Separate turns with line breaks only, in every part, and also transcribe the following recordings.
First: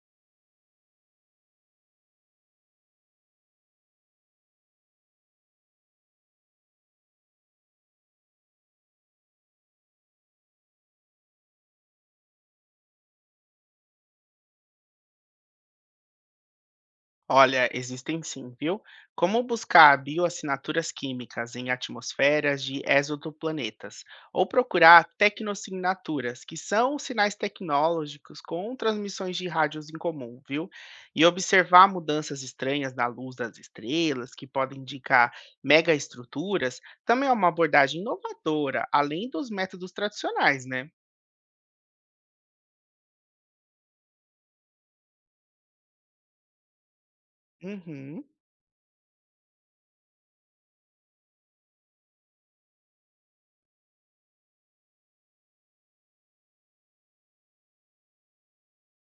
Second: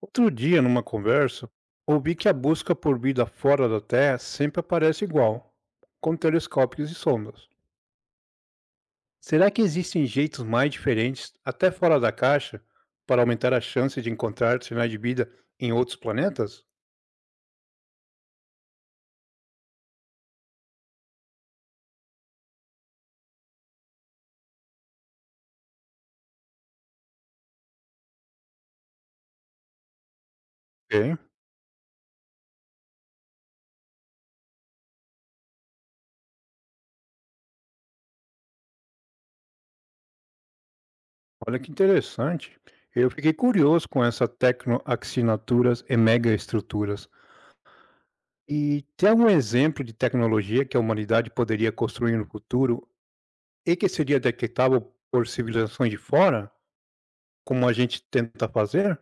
Outro dia, numa conversa, ouvi que a busca por vida fora da Terra sempre aparece igual, com telescópios e sondas. Será que existem jeitos mais diferentes, até fora da caixa, para aumentar a chance de encontrar sinais de vida em outros planetas?
Olha, existem sim, viu? Como buscar bioassinaturas químicas em atmosferas de exoplanetas, ou procurar tecnossignaturas, que são sinais tecnológicos com transmissões de rádios em comum, viu?
Bem,
E observar mudanças estranhas na luz das estrelas, que podem indicar megaestruturas, também é uma abordagem inovadora, além dos métodos tradicionais, né?
olha que interessante. Eu fiquei curioso com essa tecnoaxinaturas e megaestruturas.
Uhum.
E tem algum exemplo de tecnologia que a humanidade poderia construir no futuro e que seria detectável por civilizações de fora? Como a gente tenta fazer?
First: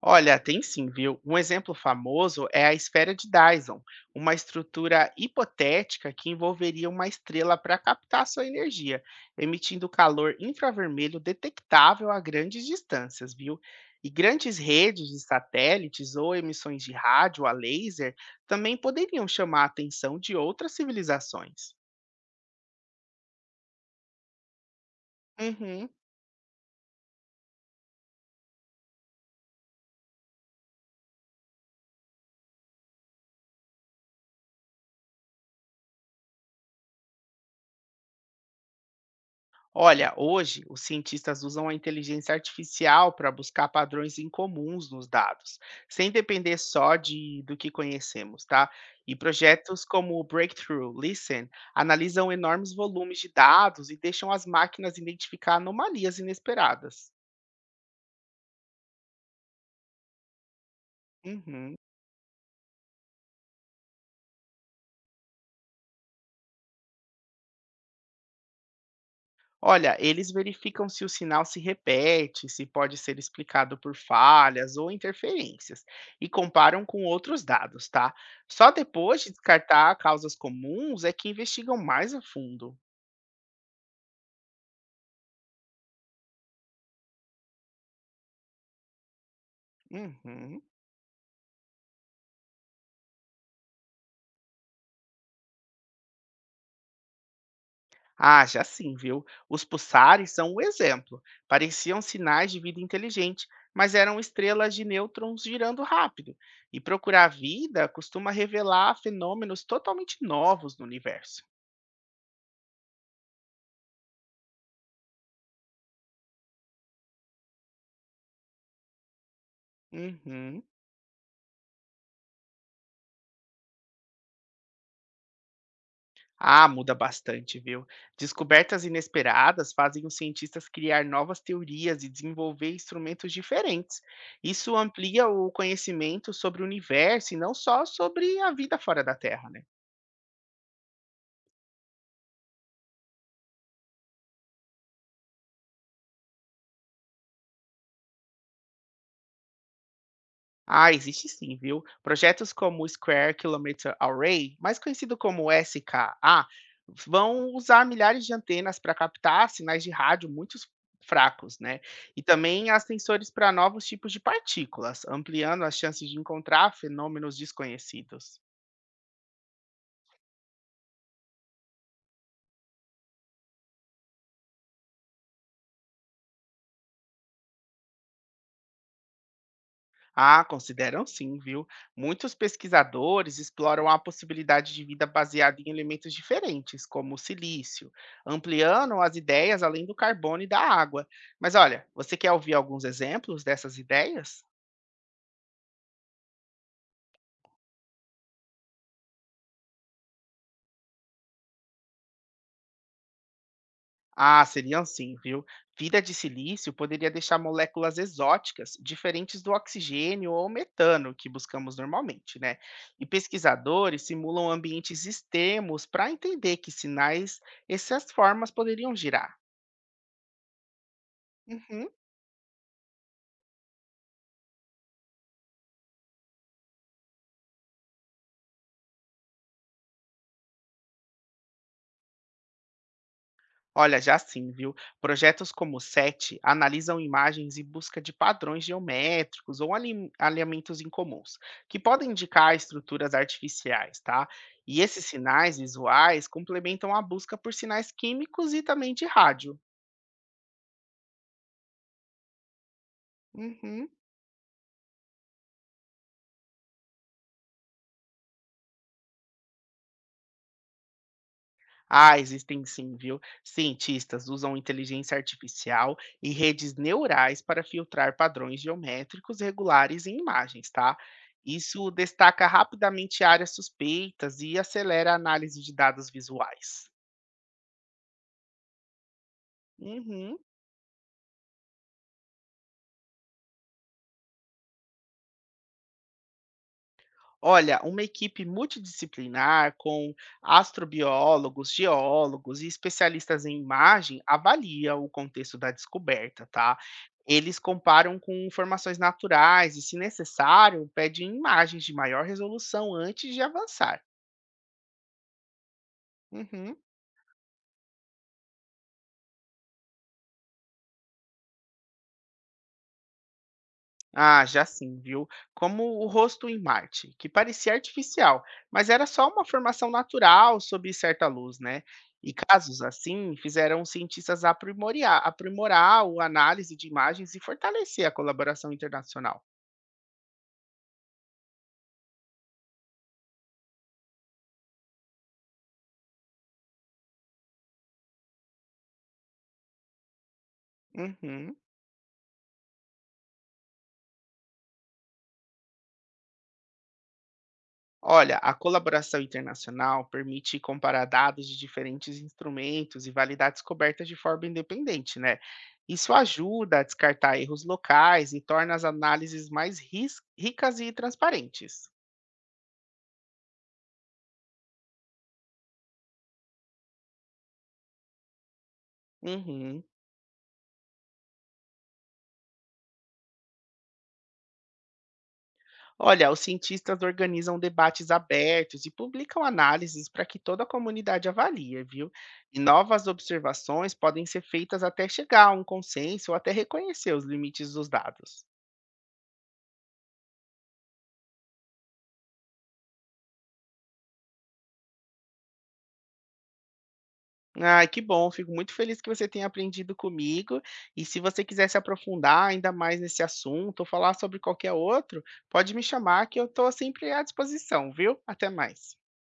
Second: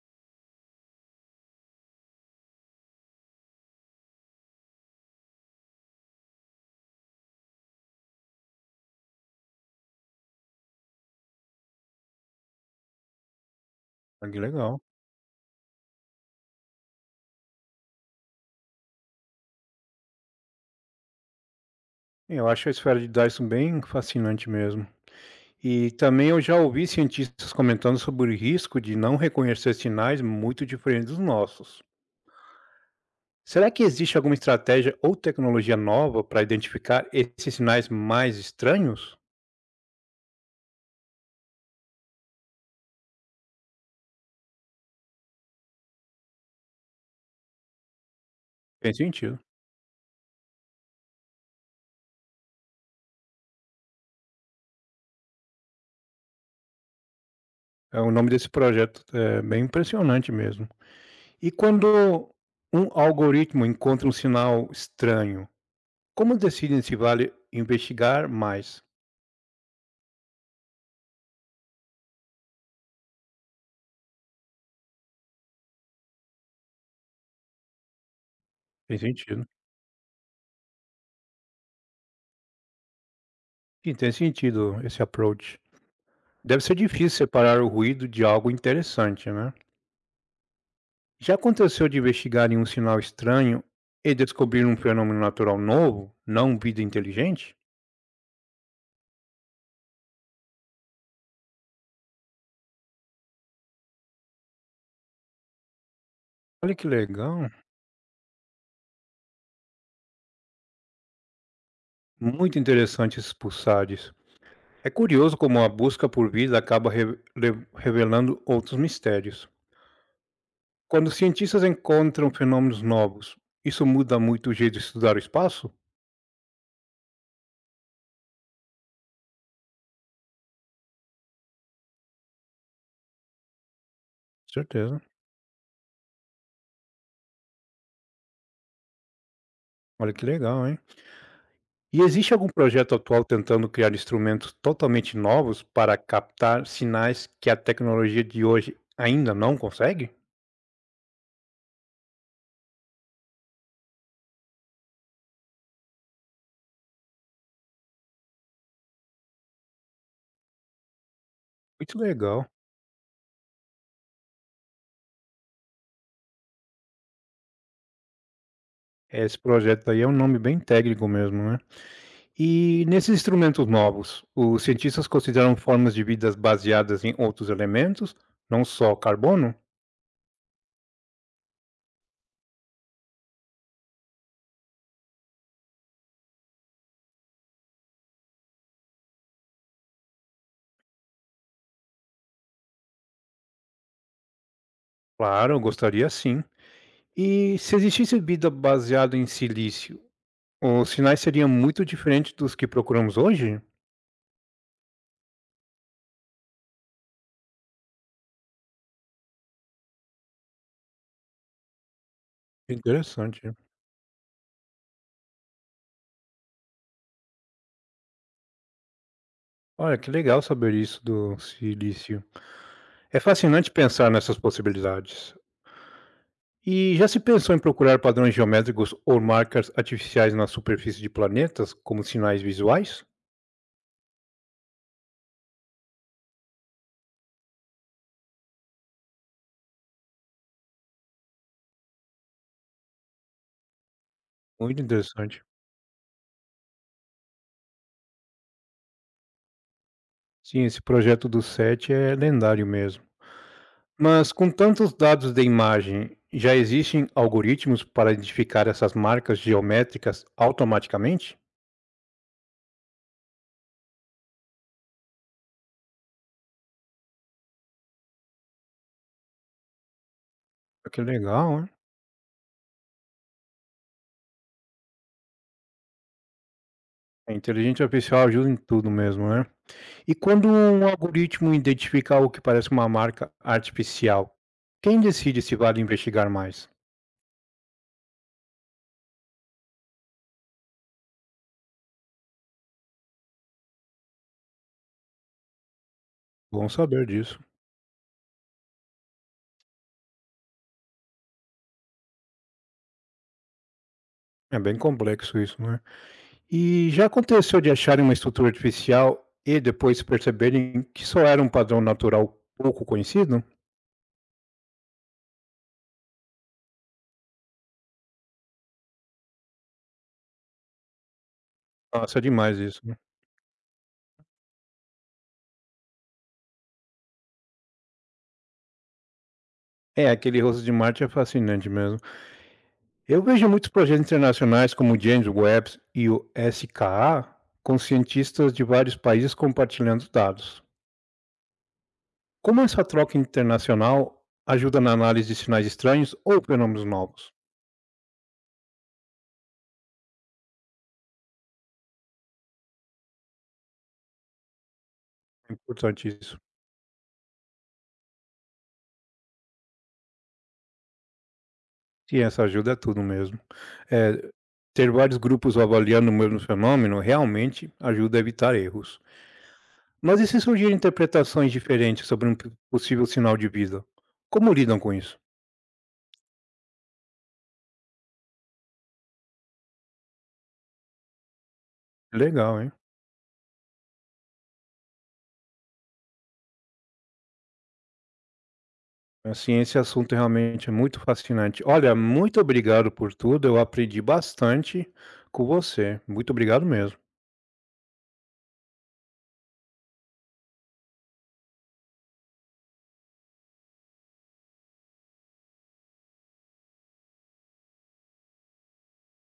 Olha, tem sim, viu? Um exemplo famoso é a esfera de Dyson, uma estrutura hipotética que envolveria uma estrela para captar sua energia, emitindo calor infravermelho detectável a grandes distâncias, viu? E
Ah, que
grandes
legal.
redes de satélites ou emissões de rádio a laser também poderiam chamar a atenção de outras civilizações.
Eu acho a esfera de Dyson bem fascinante mesmo.
Uhum.
E também eu já ouvi cientistas comentando sobre o risco de não reconhecer sinais muito diferentes dos nossos. Será que existe alguma estratégia ou tecnologia nova para identificar esses sinais mais estranhos?
Olha, hoje os cientistas usam a inteligência artificial para buscar padrões incomuns nos dados, sem depender só do que conhecemos, tá?
Tem
E
sentido.
projetos como o Breakthrough Listen analisam enormes volumes de dados e deixam as máquinas identificar anomalias inesperadas.
É, o nome desse projeto é bem impressionante mesmo. E
Uhum.
quando um algoritmo encontra um sinal estranho, como decidem se vale investigar mais?
Olha, eles verificam se o sinal se repete, se pode ser explicado por falhas ou interferências, e comparam com outros dados, tá? Só
Tem
depois de
sentido.
descartar causas comuns é que investigam mais a fundo.
Sim, tem sentido esse approach. Deve ser difícil separar o ruído de algo interessante, né?
Uhum.
Já aconteceu de investigarem um sinal estranho e descobrir um fenômeno natural novo, não vida inteligente?
Ah, já sim, viu? Os pulsares são um exemplo. Pareciam sinais de vida inteligente, mas eram estrelas de nêutrons girando rápido.
Olha
E
que
procurar
legal.
vida costuma revelar fenômenos totalmente novos no universo.
Muito interessante esses pulsares. É curioso como a busca por vida acaba revelando outros mistérios.
Uhum.
Quando cientistas encontram fenômenos novos, isso muda muito o jeito de estudar o espaço?
Ah, muda bastante, viu? Descobertas inesperadas fazem os cientistas criar novas teorias e desenvolver instrumentos diferentes. Isso
Certeza.
amplia o conhecimento sobre o universo e não só sobre a vida fora da Terra, né?
Olha que legal, hein? E existe algum projeto atual tentando criar instrumentos totalmente novos para captar sinais que a tecnologia de hoje ainda não consegue?
Ah, existe sim, viu? Projetos como o Square Kilometer Array, mais conhecido como SKA, vão usar milhares de antenas para captar sinais de rádio muito fracos, né?
Muito
E
legal.
também há sensores para novos tipos de partículas, ampliando as chances de encontrar fenômenos desconhecidos.
Esse projeto aí é um nome bem técnico mesmo, né? E nesses instrumentos novos, os cientistas consideram formas de vidas baseadas em outros elementos, não só carbono?
Ah, consideram sim, viu? Muitos pesquisadores exploram a possibilidade de vida baseada em elementos diferentes, como o silício, ampliando as ideias além do carbono e da água. Mas olha, você quer ouvir alguns exemplos dessas ideias?
Claro, eu gostaria sim. E se existisse vida baseada em silício, os sinais seriam muito diferentes dos que procuramos hoje?
Ah, seriam sim, viu? Vida de silício poderia deixar moléculas exóticas, diferentes do oxigênio ou metano que buscamos normalmente, né? E
Interessante.
pesquisadores simulam ambientes extremos para entender que sinais essas formas poderiam girar.
Olha, que legal saber isso do
Uhum.
silício. É fascinante pensar nessas possibilidades. E já se pensou em procurar padrões geométricos ou marcas artificiais na superfície de planetas como sinais visuais?
Olha, já sim, viu? Projetos como o SET analisam imagens em busca de padrões geométricos ou alinhamentos incomuns, que podem indicar estruturas artificiais, tá? E
Muito
esses
interessante.
sinais visuais complementam a busca por sinais químicos e também de rádio.
Sim, esse projeto do SET é lendário mesmo.
Uhum.
Mas com tantos dados de imagem, já existem algoritmos para identificar essas marcas geométricas automaticamente?
Ah, existem sim, viu? Cientistas usam inteligência artificial e redes neurais para filtrar padrões geométricos regulares em imagens,
Ah,
tá?
que legal, né?
Isso destaca rapidamente áreas suspeitas e acelera a análise de dados visuais.
A inteligência artificial ajuda em tudo mesmo, né? E
Uhum.
quando um algoritmo identifica o que parece uma marca artificial, quem decide se vale investigar mais?
Olha, uma equipe multidisciplinar com astrobiólogos, geólogos e especialistas em imagem avalia o contexto da descoberta,
Bom
tá?
saber disso.
Eles comparam com informações naturais e, se necessário, pedem imagens de maior resolução antes de avançar.
É bem complexo isso, né?
Uhum.
E já aconteceu de acharem uma estrutura artificial e depois perceberem que só era um padrão natural pouco conhecido?
Ah, já sim, viu? Como o rosto em Marte, que parecia artificial, mas era só uma formação natural sob certa luz, né?
Nossa, é
E
demais
casos
isso.
assim fizeram os cientistas aprimorar a análise de imagens e fortalecer a colaboração internacional.
É, aquele rosto de Marte é fascinante mesmo. Eu vejo muitos projetos internacionais, como o James Webb e o SKA, com cientistas de vários países compartilhando dados.
Uhum.
Como essa troca internacional ajuda na análise de sinais estranhos ou fenômenos novos?
Olha, a colaboração internacional permite comparar dados de diferentes instrumentos e validar descobertas de forma independente, né?
Importante
Isso
isso.
ajuda a descartar erros locais e torna as análises mais ricas e transparentes.
Sim, essa ajuda é tudo mesmo. É, ter vários grupos avaliando o mesmo fenômeno realmente ajuda a evitar erros.
Uhum.
Mas e se surgirem interpretações diferentes sobre um possível sinal de vida? Como lidam com isso?
Olha, os cientistas organizam debates abertos e publicam análises para que toda a comunidade avalie, viu?
Legal,
E
hein?
novas observações podem ser feitas até chegar a um consenso ou até reconhecer os limites dos dados.
Assim, esse assunto realmente é muito fascinante. Olha, muito obrigado por tudo, eu aprendi bastante com você. Muito obrigado mesmo.
Ah, que bom, fico muito feliz que você tenha aprendido comigo. E se você quiser se aprofundar ainda mais nesse assunto ou falar sobre qualquer outro, pode me chamar que eu estou sempre à disposição, viu? Até mais.